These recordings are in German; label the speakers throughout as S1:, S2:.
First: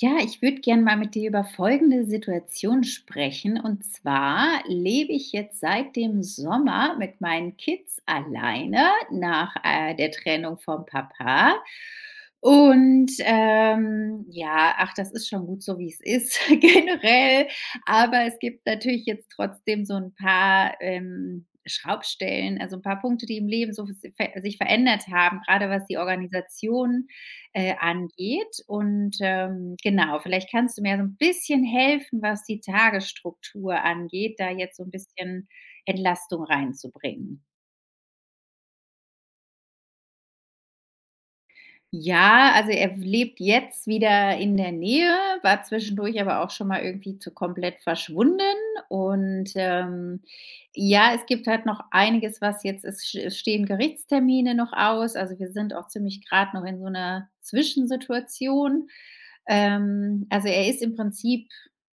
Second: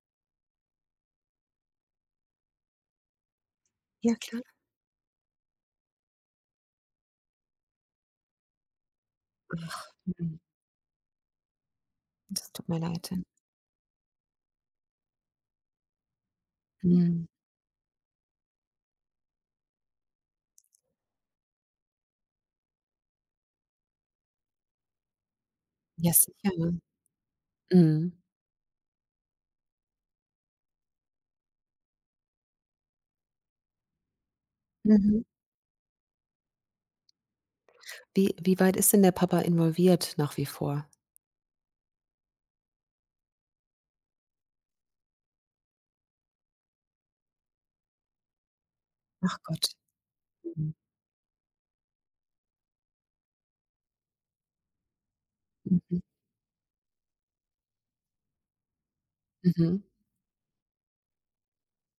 S1: Ja, ich würde gern mal mit dir über folgende Situation sprechen. Und
S2: Ja, klar.
S1: zwar lebe ich jetzt seit dem Sommer mit meinen Kids alleine nach
S2: Ach,
S1: der
S2: mhm.
S1: Trennung vom Papa.
S2: Das tut mir leid.
S1: Und ja, ach, das ist schon gut so, wie es ist,
S2: Mhm.
S1: generell. Aber es gibt natürlich jetzt trotzdem so ein paar Schraubstellen, also ein paar Punkte, die im Leben so sich verändert haben, gerade was die
S2: Ja, sicher.
S1: Organisation
S2: Mhm.
S1: angeht. Und, genau, vielleicht kannst du mir so ein bisschen helfen, was die Tagesstruktur angeht, da jetzt so ein
S2: Mhm.
S1: bisschen Entlastung reinzubringen.
S2: Wie weit ist denn der Papa involviert nach wie vor?
S1: Ja, also er lebt jetzt wieder in der Nähe, war zwischendurch aber auch schon mal irgendwie zu komplett verschwunden.
S2: Ach
S1: Und,
S2: Gott. Mhm.
S1: ja, es gibt halt noch einiges, was jetzt ist. Es stehen Gerichtstermine noch aus. Also, wir sind auch
S2: Mhm.
S1: ziemlich gerade noch in so einer Zwischensituation.
S2: Mhm.
S1: Also, er ist im Prinzip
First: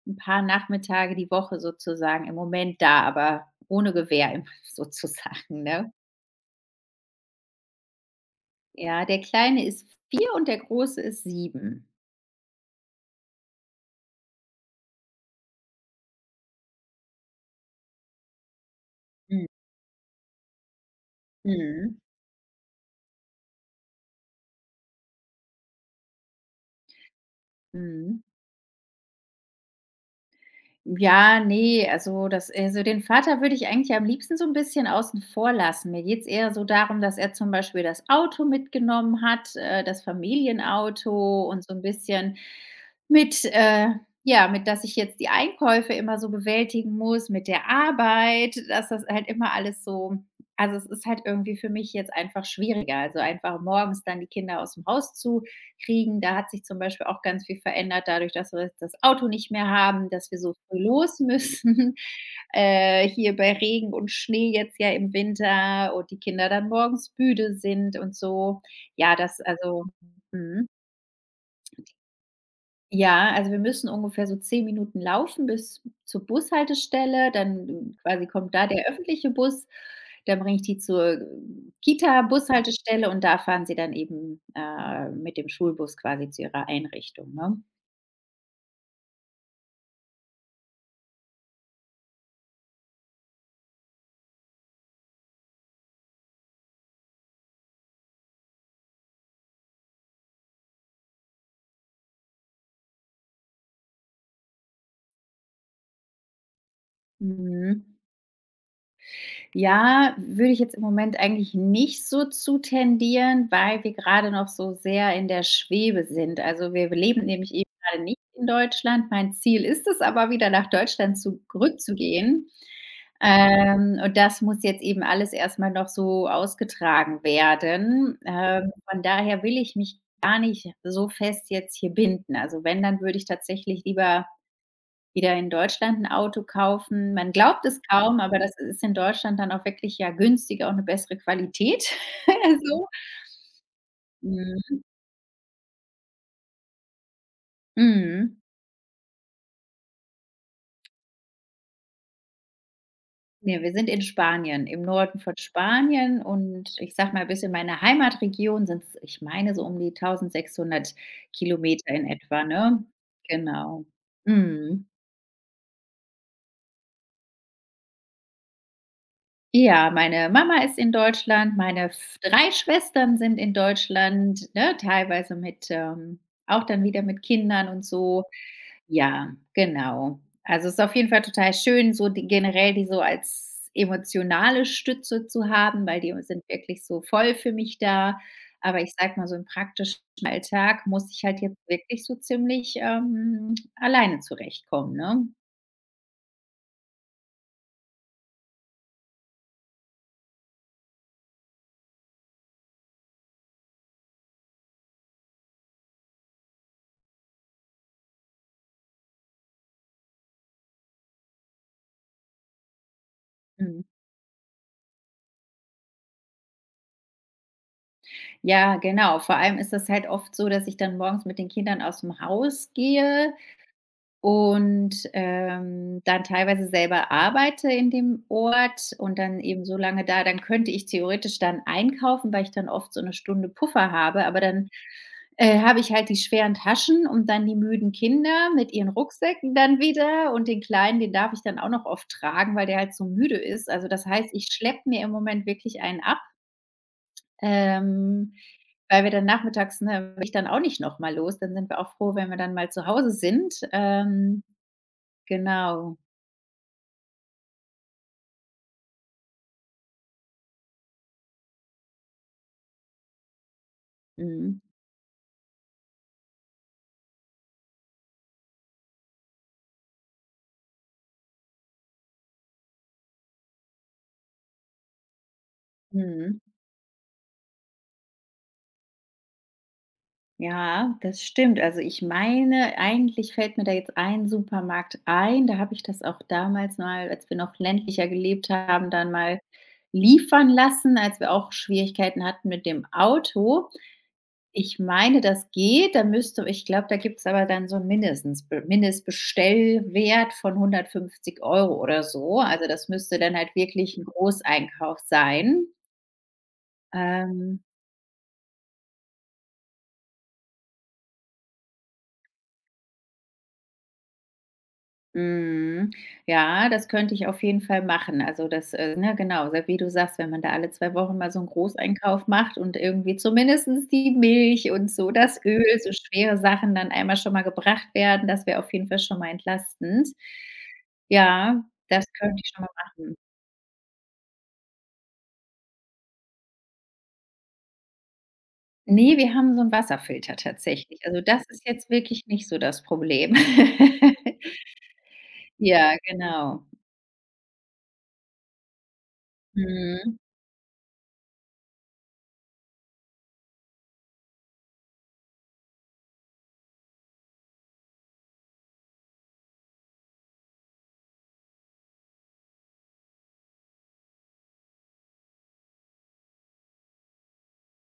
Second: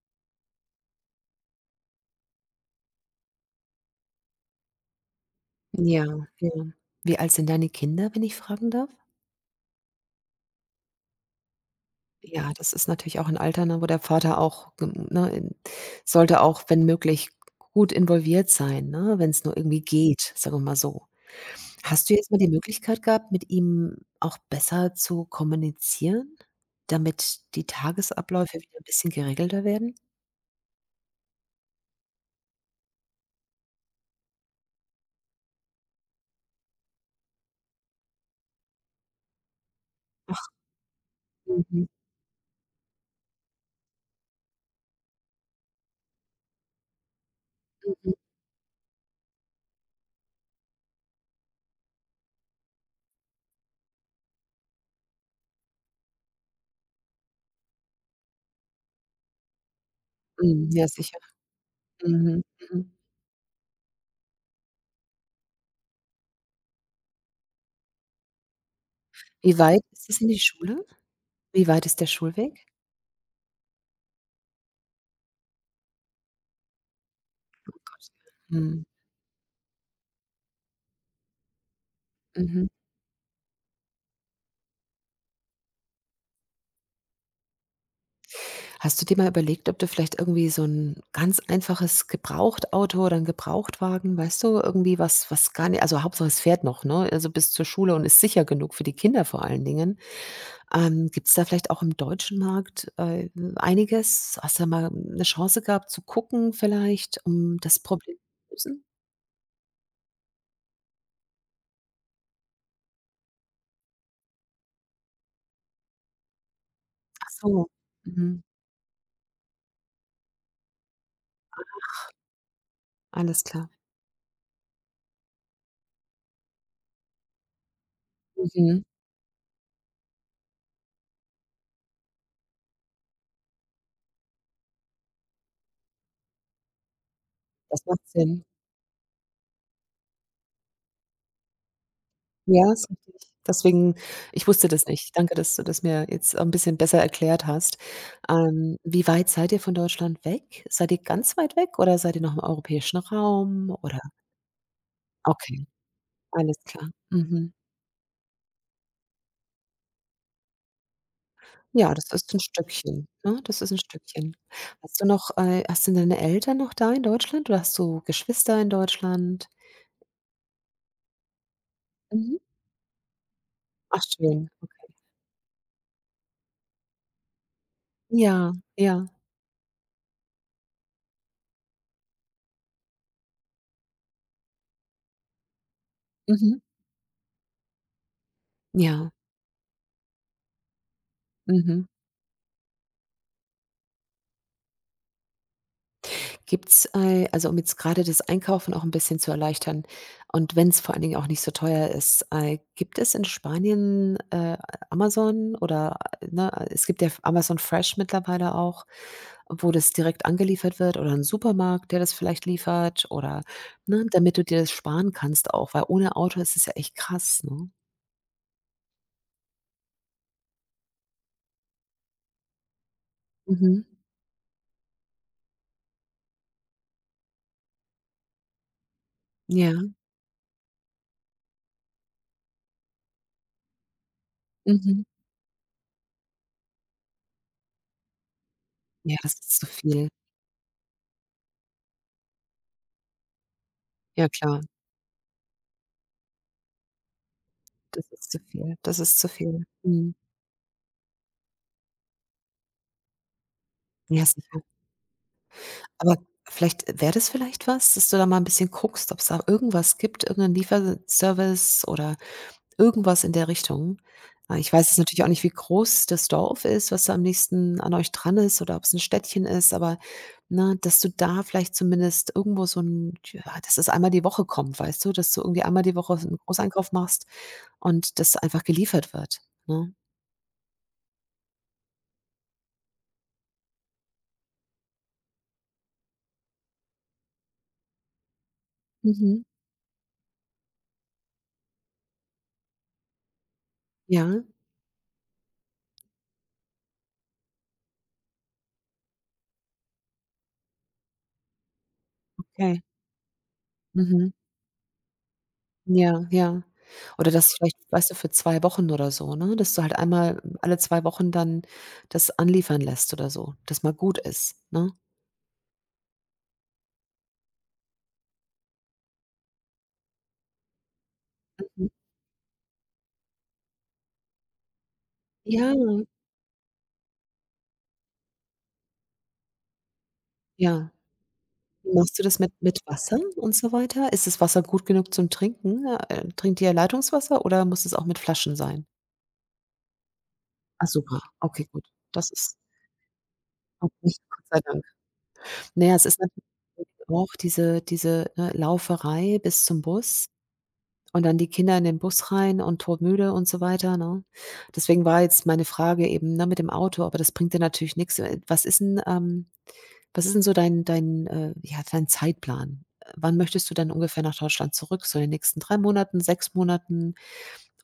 S1: ein paar Nachmittage die Woche sozusagen im Moment da, aber ohne Gewehr im sozusagen, ne?
S2: Ja, ja. Wie alt sind deine Kinder, wenn ich fragen darf?
S1: Ja, der Kleine ist 4 und der Große ist 7.
S2: Ja, das ist natürlich auch ein Alter, ne, wo der Vater auch, gem ne, in sollte auch, wenn möglich, gut involviert sein, ne, wenn es nur irgendwie geht, sagen wir mal so.
S1: Mhm,
S2: Hast du jetzt mal die Möglichkeit gehabt, mit ihm auch besser zu kommunizieren, damit die
S1: mhm.
S2: Tagesabläufe wieder 'n bisschen geregelter werden?
S1: Ja, ne, also das also den Vater würde ich eigentlich am liebsten so ein bisschen außen vor lassen. Mir geht's eher so darum, dass er zum Beispiel das Auto mitgenommen hat, das
S2: Ach,
S1: Familienauto und so ein
S2: mhm,
S1: bisschen. Mit, äh ja, mit dass ich jetzt die Einkäufe immer so bewältigen muss, mit der
S2: mhm,
S1: Arbeit, dass das halt immer alles so, also, es ist halt irgendwie für mich jetzt einfach schwieriger. Also, einfach morgens dann die Kinder aus dem Haus zu kriegen. Da hat sich zum Beispiel auch ganz viel verändert dadurch, dass wir das Auto nicht mehr haben, dass wir so
S2: mhm,
S1: früh
S2: ja, sicher.
S1: los müssen,
S2: Mhm, mhm.
S1: hier bei Regen und Schnee jetzt ja im Winter und die Kinder dann morgens müde sind und so. Ja, das
S2: Wie weit
S1: also
S2: ist es in die
S1: mhm.
S2: Schule? Wie weit ist der Schulweg?
S1: Ja, also wir müssen ungefähr so 10 Minuten laufen bis zur Bushaltestelle, dann,
S2: Oh Gott.
S1: quasi kommt da
S2: Mhm,
S1: der öffentliche Bus, dann bringe ich die zur
S2: mhm.
S1: Kita-Bushaltestelle und da fahren sie dann eben, mit dem Schulbus quasi zu ihrer Einrichtung, ne?
S2: Hast du dir mal überlegt, ob du vielleicht irgendwie so 'n ganz einfaches Gebrauchtauto oder 'n Gebrauchtwagen, weißt du, irgendwie was gar ni also, Hauptsache es fährt noch, ne? Also, bis zur Schule und ist sicher genug für die Kinder vor allen Dingen. Gibt es da vielleicht auch im deutschen Markt, einiges? Hast du da mal eine Chance gehabt zu gucken vielleicht, um das
S1: Mhm.
S2: Problem zu lösen?
S1: Ja, würde ich jetzt im Moment eigentlich nicht so zu tendieren, weil wir gerade noch so sehr in der Schwebe sind. Also, wir leben
S2: Ach
S1: nämlich
S2: so,
S1: eben gerade nicht
S2: mhm,
S1: in Deutschland. Mein Ziel ist es aber, wieder nach Deutschland zu rückzugehen.
S2: alles klar.
S1: Und das muss jetzt eben alles erstmal noch so ausgetragen werden.
S2: Mhm,
S1: Von daher will ich mich gar nicht so fest jetzt hier binden. Also, wenn, dann würde ich tatsächlich lieber wieder in Deutschland ein Auto kaufen. Man glaubt es
S2: das macht
S1: kaum, aber
S2: Sinn.
S1: das ist in Deutschland dann auch wirklich, ja, günstiger und eine bessere Qualität,
S2: Ja,
S1: so.
S2: ist richtig. Deswegen, ich wusste
S1: Mhm,
S2: das nicht. Danke, dass du das mir jetzt ein bisschen besser erklärt hast.
S1: mhm.
S2: Wie weit seid ihr von Deutschland weg? Seid ihr ganz weit weg oder seid ihr noch im europäischen
S1: Ne, wir
S2: Raum
S1: sind
S2: oder?
S1: in Spanien, im Norden von
S2: Okay,
S1: Spanien
S2: alles
S1: und
S2: klar.
S1: ich sage mal, bis in
S2: Mhm.
S1: meine Heimatregion sind es, ich meine, so um die 1.600 Kilometer
S2: Ja,
S1: in
S2: das ist 'n
S1: etwa, ne?
S2: Stückchen, ne? Das ist 'n
S1: Genau.
S2: Stückchen.
S1: Mhm.
S2: Hast du noch hast du deine Eltern noch da in Deutschland oder hast du Geschwister in Deutschland?
S1: Ja, meine Mama ist in Deutschland, meine f
S2: Mhm.
S1: 3 Schwestern sind in
S2: Ach schön,
S1: Deutschland, ne,
S2: okay.
S1: teilweise mit, auch dann wieder mit Kindern und so.
S2: Ja, ja.
S1: Ja, genau. Also, es ist auf jeden Fall total schön, so die generell die so als emotionale Stütze zu haben, weil die sind
S2: Mhm.
S1: wirklich so voll für mich da. Aber ich
S2: Ja.
S1: sage mal so im praktischen Alltag muss ich halt jetzt
S2: Mhm.
S1: wirklich so ziemlich, alleine zurechtkommen, ne?
S2: Gibt's, ei, also um jetzt gerade das Einkaufen auch ein bisschen zu erleichtern und wenn es vor allen Dingen auch nicht so teuer ist, ei, gibt es in Spanien, Amazon oder, ne, es gibt ja Amazon Fresh mittlerweile auch, wo das direkt angeliefert wird oder ein Supermarkt, der das vielleicht liefert oder,
S1: Mhm.
S2: ne, damit du dir das sparen kannst auch, weil ohne Auto ist es ja echt krass, ne?
S1: Ja, genau. Vor allem ist das halt oft so, dass ich dann morgens mit den Kindern aus dem Haus gehe
S2: Mhm.
S1: und, dann teilweise selber arbeite in dem Ort und dann eben so
S2: Ja.
S1: lange da dann könnte ich theoretisch dann einkaufen, weil ich dann oft so 1 Stunde Puffer habe, aber dann,
S2: Mhm.
S1: habe ich halt die schweren Taschen und dann die müden Kinder mit ihren
S2: Ja, das
S1: Rucksäcken
S2: ist zu
S1: dann
S2: viel.
S1: wieder und den Kleinen, den darf ich dann auch noch oft tragen, weil der halt so müde ist. Also, das
S2: Ja,
S1: heißt, ich
S2: klar,
S1: schleppe mir im Moment wirklich einen ab.
S2: das ist
S1: Ähm,
S2: zu viel. Das
S1: Weil wir
S2: ist
S1: dann
S2: zu viel.
S1: nachmittags ne,
S2: Mhm.
S1: will ich dann auch nicht noch mal los. Dann sind wir auch froh, wenn wir dann mal zu Hause sind.
S2: Ja, sicher.
S1: Genau.
S2: Aber vielleicht wäre das vielleicht was, dass du da mal ein bisschen guckst, ob es da irgendwas gibt, irgendeinen Lieferservice oder irgendwas in der Richtung. Ah,
S1: Mhm.
S2: ich weiß jetzt natürlich auch nicht, wie groß das Dorf ist, was da am nächsten an euch dran ist oder ob es ein Städtchen ist, aber, ne, dass du da vielleicht zumindest irgendwo so ein, ja, dass das einmal die Woche kommt, weißt du? Dass du irgendwie einmal die Woche einen
S1: Mhm.
S2: Großeinkauf machst und das einfach geliefert wird, ne?
S1: Ja, das stimmt. Also, ich meine, eigentlich fällt mir da jetzt ein Supermarkt ein. Da habe ich das auch damals mal, als wir noch ländlicher gelebt haben, dann mal
S2: Mhm.
S1: liefern lassen, als wir auch Schwierigkeiten hatten mit dem Auto.
S2: Ja,
S1: Ich meine, das geht. Da müsste ich glaube, da gibt's aber dann so 'n mindestens Mindestbestellwert von 150 Euro oder so. Also,
S2: okay.
S1: das müsste dann halt wirklich ein
S2: Mhm.
S1: Großeinkauf sein.
S2: Ja, ja. Oder das
S1: Ähm
S2: vielleicht, weißt du, für 2 Wochen oder so, ne? Dass du halt einmal alle 2 Wochen dann das anliefern lässt oder so, dass mal gut ist, ne?
S1: Mhm. Ja, das könnte ich auf jeden Fall machen. Also das, ne, genau, so wie du sagst, wenn man da alle 2 Wochen mal so einen
S2: Mhm.
S1: Großeinkauf macht und irgendwie zumindestens die Milch und so das Öl,
S2: Ja,
S1: so schwere Sachen dann einmal schon mal gebracht werden, das wäre auf jeden Fall schon mal entlastend.
S2: ja.
S1: Ja, das
S2: Machst du das
S1: könnte ich
S2: mit
S1: schon mal
S2: mit
S1: machen.
S2: Wasser und so weiter? Ist das Wasser gut genug zum Trinken? Trinkt ihr Leitungswasser oder muss es auch mit Flaschen sein?
S1: Ne, wir haben so 'n Wasserfilter
S2: Ah,
S1: tatsächlich.
S2: super.
S1: Also das ist
S2: Okay, gut.
S1: jetzt wirklich
S2: Das
S1: nicht
S2: ist
S1: so das Problem.
S2: okay, Gott sei Dank. Na ja,
S1: Ja,
S2: es ist natürlich
S1: genau.
S2: auch diese, ne, Lauferei bis zum
S1: Mhm,
S2: Bus. Und dann die Kinder in den Bus rein und todmüde und so weiter, ne? Deswegen war jetzt meine Frage eben, ne, mit dem Auto, aber das bringt dir natürlich nix. Was ist 'n, was ist 'n so ja, dein Zeitplan? Wann möchtest du dann ungefähr nach Deutschland zurück? So in den nächsten 3 Monaten, 6 Monaten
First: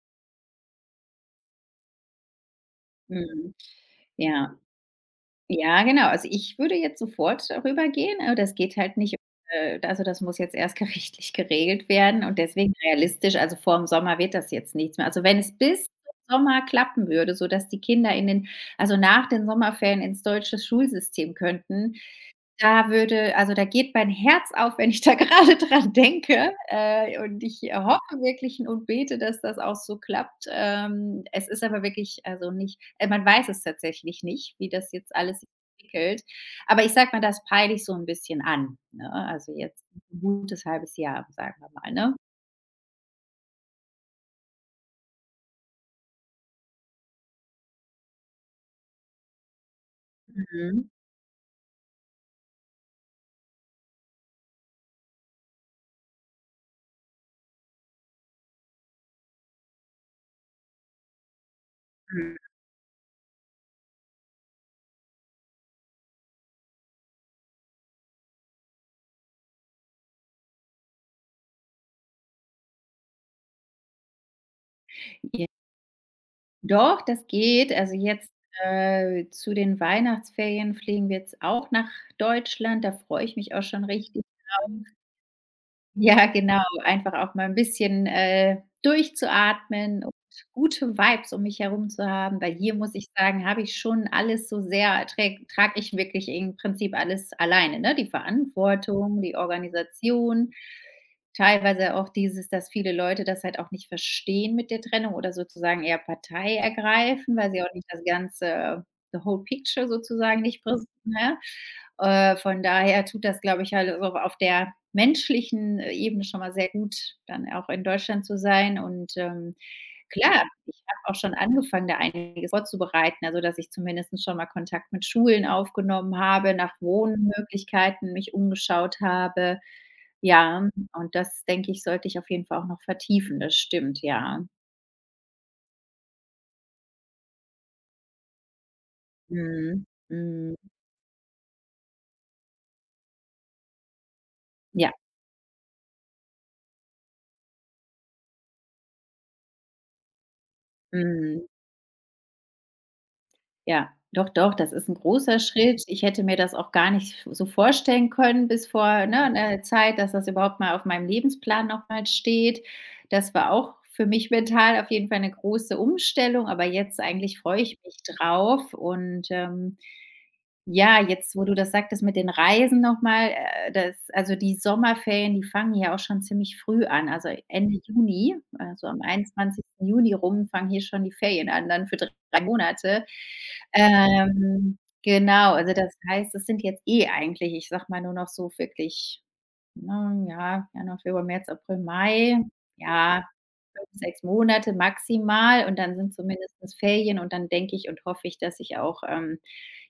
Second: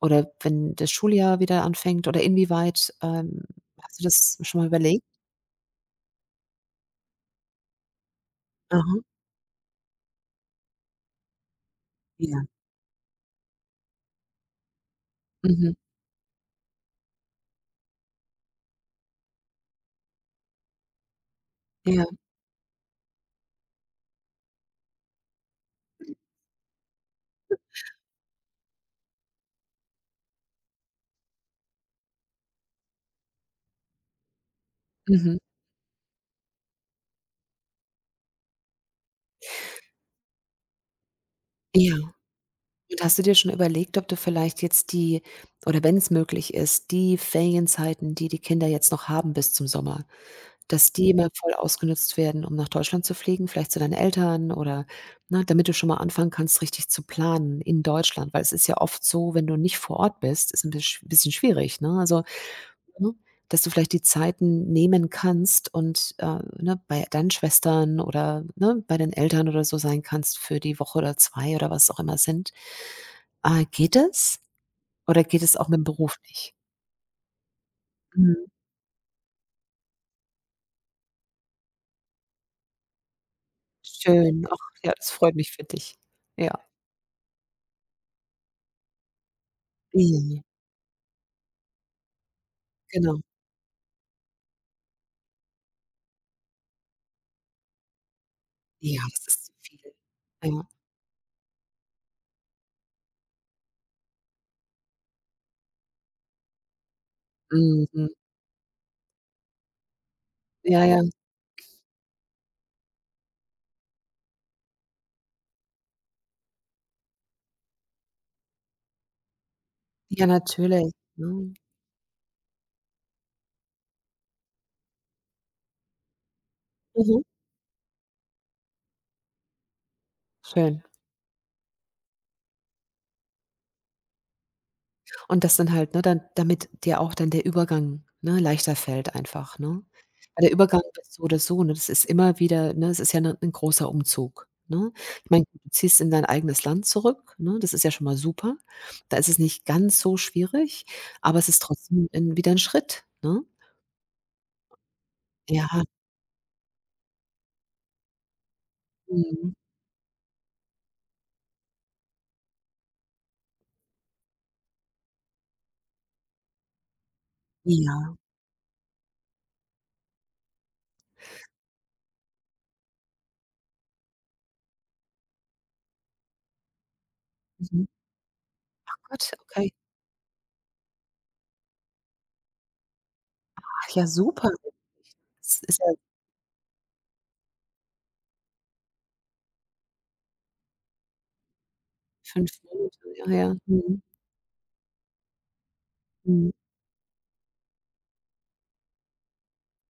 S2: oder wenn das Schuljahr wieder anfängt oder inwieweit,
S1: mhm.
S2: hast du das
S1: Ja.
S2: schon mal überlegt?
S1: Ja, genau. Also, ich würde jetzt sofort rübergehen, aber das geht halt
S2: Aha,
S1: nicht, also, das muss jetzt erst gerichtlich geregelt werden und
S2: ja.
S1: deswegen realistisch, also, vor dem Sommer wird das jetzt nichts mehr. Also, wenn es
S2: Mhm.
S1: bis zum Sommer klappen würde, sodass die Kinder in den, also, nach den Sommerferien ins deutsche Schulsystem könnten,
S2: Ja.
S1: da würde also, da geht mein Herz auf, wenn ich da gerade dran denke, und ich hoffe wirklich und bete, dass das auch so klappt. Es ist aber wirklich also nicht man weiß es tatsächlich nicht, wie das jetzt
S2: Mhm.
S1: alles sich entwickelt. Aber ich sage mal, das peile ich so 'n bisschen an, ne? Also, jetzt 'n gutes halbes Jahr, sagen wir mal,
S2: Ja.
S1: ne?
S2: Und hast du dir schon überlegt, ob du vielleicht jetzt die, oder wenn es möglich ist, die Ferienzeiten, die die Kinder jetzt noch haben bis zum Sommer,
S1: Mhm.
S2: dass die mal voll ausgenutzt werden, um nach Deutschland zu fliegen, vielleicht zu deinen Eltern oder, ne, damit du schon mal anfangen kannst, richtig zu planen in Deutschland? Weil es ist ja oft so, wenn du nicht vor Ort bist, ist ein bisch bisschen schwierig, ne? Also,
S1: Mhm.
S2: ne? Dass du vielleicht die Zeiten nehmen kannst und, ne, bei deinen Schwestern oder, ne, bei den Eltern oder so sein kannst für die Woche oder 2 oder was auch immer sind. Geht es? Oder geht
S1: J
S2: es auch mit dem Beruf nicht?
S1: Doch, das geht. Also, jetzt,
S2: Mhm.
S1: zu den Weihnachtsferien fliegen wir jetzt auch nach Deutschland. Da freue ich mich auch schon richtig
S2: Schön. Ach
S1: drauf.
S2: ja, das freut mich für dich.
S1: Ja,
S2: Ja.
S1: genau, einfach auch mal ein bisschen, durchzuatmen und
S2: Ja,
S1: gute Vibes um mich herum zu haben, weil hier muss ich
S2: genau.
S1: sagen, habe ich schon alles so sehr träg trage trag ich wirklich im Prinzip alles alleine, ne? Die
S2: Ja,
S1: Verantwortung,
S2: das
S1: die
S2: ist zu viel.
S1: Organisation,
S2: Ja.
S1: teilweise auch dieses, dass viele Leute das halt auch nicht verstehen mit der Trennung oder sozusagen eher Partei ergreifen, weil sie auch nicht das
S2: Mhm.
S1: ganze the whole picture sozusagen nicht
S2: Ja,
S1: präsent.
S2: ja.
S1: Ne? Von daher tut das, glaube ich, halt auch auf der menschlichen Ebene schon mal sehr gut, dann auch in Deutschland zu sein und,
S2: Ja,
S1: klar, ich
S2: natürlich,
S1: habe auch schon
S2: ne?
S1: angefangen, da einiges vorzubereiten, also, dass ich zumindest schon mal Kontakt mit Schulen aufgenommen habe, nach
S2: Mhm.
S1: Wohnmöglichkeiten mich umgeschaut habe. Ja,
S2: Schön.
S1: und das, denke ich, sollte ich auf jeden Fall auch noch vertiefen. Das stimmt, ja.
S2: Und das dann halt, ne, dann damit dir auch dann der Übergang, ne, leichter fällt einfach, ne?
S1: Mhm.
S2: Weil der
S1: Mhm.
S2: Übergang ist so oder so, ne? Das ist immer wieder, ne, es ist ja 'ne 'n großer Umzug, ne?
S1: Ja.
S2: Ich meine, du ziehst in dein eigenes Land zurück, ne? Das ist ja schon mal super. Da ist es nicht ganz so schwierig, aber
S1: Mhm.
S2: es ist trotzdem 'n wieder 'n Schritt, ne?
S1: Ja, doch, doch, das ist 'n großer
S2: Ja,
S1: Schritt. Ich hätte mir das auch gar nicht so vorstellen können bis vor, ne,
S2: mhm,
S1: 'ner Zeit, dass das überhaupt mal auf meinem Lebensplan noch mal steht. Das war auch für mich mental auf jeden Fall 'ne große Umstellung, aber jetzt eigentlich freue ich mich
S2: ja,
S1: drauf und, ja, jetzt, wo du das sagtest mit den Reisen noch mal, das also die Sommerferien, die fangen hier auch schon ziemlich früh an. Also Ende
S2: mhm.
S1: Juni, also am
S2: Gott, okay.
S1: 21. Juni rum fangen hier schon die Ferien an, dann für 3 Monate.
S2: Ach ja, super.
S1: Ähm, genau,
S2: Das
S1: also
S2: ist ja
S1: das heißt, es sind jetzt eh eigentlich, ich sag mal, nur noch so wirklich, ne, ja, Januar, Februar, März, April, Mai.
S2: 5 Monate, ja,
S1: Ja.
S2: ja.
S1: 5,
S2: Mhm,
S1: 6 Monate maximal und dann sind
S2: mhm.
S1: zumindest Ferien und dann denke ich und hoffe ich, dass sich auch,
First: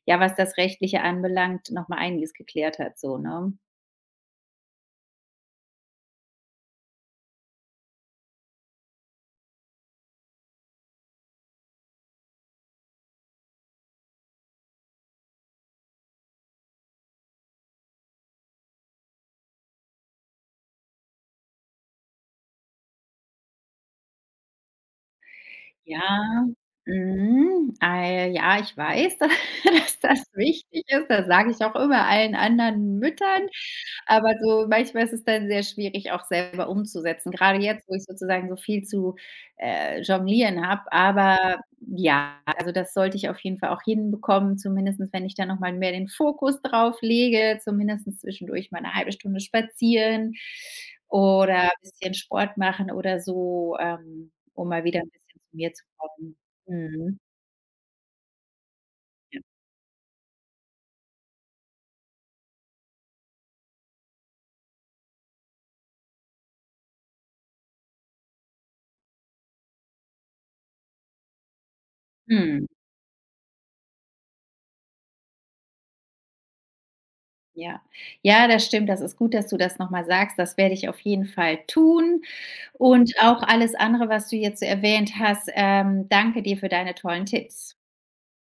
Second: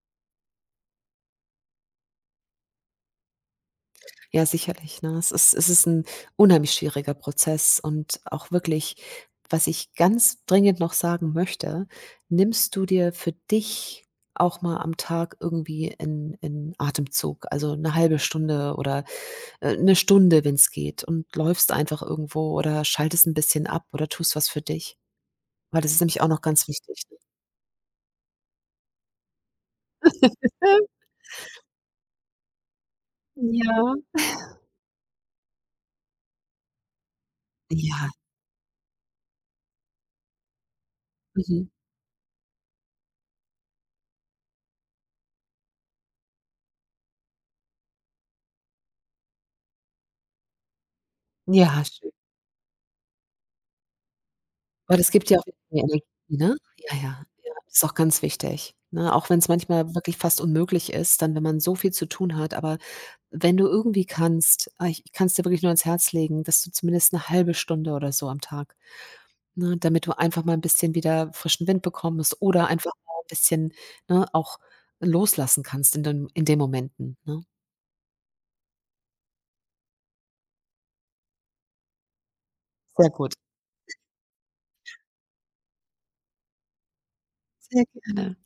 S1: ja, was das Rechtliche anbelangt, noch mal einiges geklärt hat so, ne?
S2: Ja, sicherlich, ne? Es ist ein unheimlich schwieriger Prozess und auch wirklich, was ich ganz dringend noch sagen möchte, nimmst du dir für dich auch mal am Tag irgendwie 'n Atemzug, also eine halbe Stunde oder, 'ne Stunde, wenn es geht und läufst einfach irgendwo oder schaltest ein bisschen ab oder tust was für dich, weil das
S1: Ja,
S2: ist nämlich auch noch ganz wichtig.
S1: mhm, ei, ja, ich weiß, dass das
S2: Ähm,
S1: wichtig ist. Das sage ich auch immer allen anderen Müttern.
S2: ja.
S1: Aber so manchmal ist es dann sehr schwierig, auch selber umzusetzen. Gerade jetzt, wo ich
S2: Ja.
S1: sozusagen so viel zu, jonglieren habe. Aber
S2: Mhm.
S1: ja, also das sollte ich auf jeden Fall auch hinbekommen, zumindest wenn ich da noch mal mehr den Fokus drauf lege, zumindest zwischendurch mal eine halbe Stunde spazieren oder ein
S2: Ja, schön.
S1: bisschen Sport machen oder so, um mal
S2: Weil
S1: wieder 'n
S2: es gibt ja
S1: bisschen
S2: auch
S1: zu mir
S2: mehr
S1: zu
S2: Energie,
S1: kommen.
S2: ne? Ja,
S1: Mhm.
S2: ja, ja, ist auch ganz wichtig, ne? Auch
S1: Ja.
S2: wenn's manchmal wirklich fast unmöglich ist, dann wenn man so viel zu tun hat, aber wenn du irgendwie kannst, ah, ich kann's dir wirklich nur ans Herz legen, dass du zumindest 'ne halbe Stunde oder so am Tag, ne, damit du einfach mal 'n bisschen wieder frischen Wind bekommst
S1: Mhm.
S2: oder einfach mal 'n bisschen, ne, auch loslassen kannst in den Momenten, ne?
S1: Ja. Ja, das stimmt. Das ist gut, dass du das noch mal sagst. Das werde ich auf jeden Fall tun
S2: Sehr
S1: und
S2: gut.
S1: auch alles andere, was du jetzt so erwähnt hast. Danke dir für deine tollen Tipps.
S2: Sehr gerne.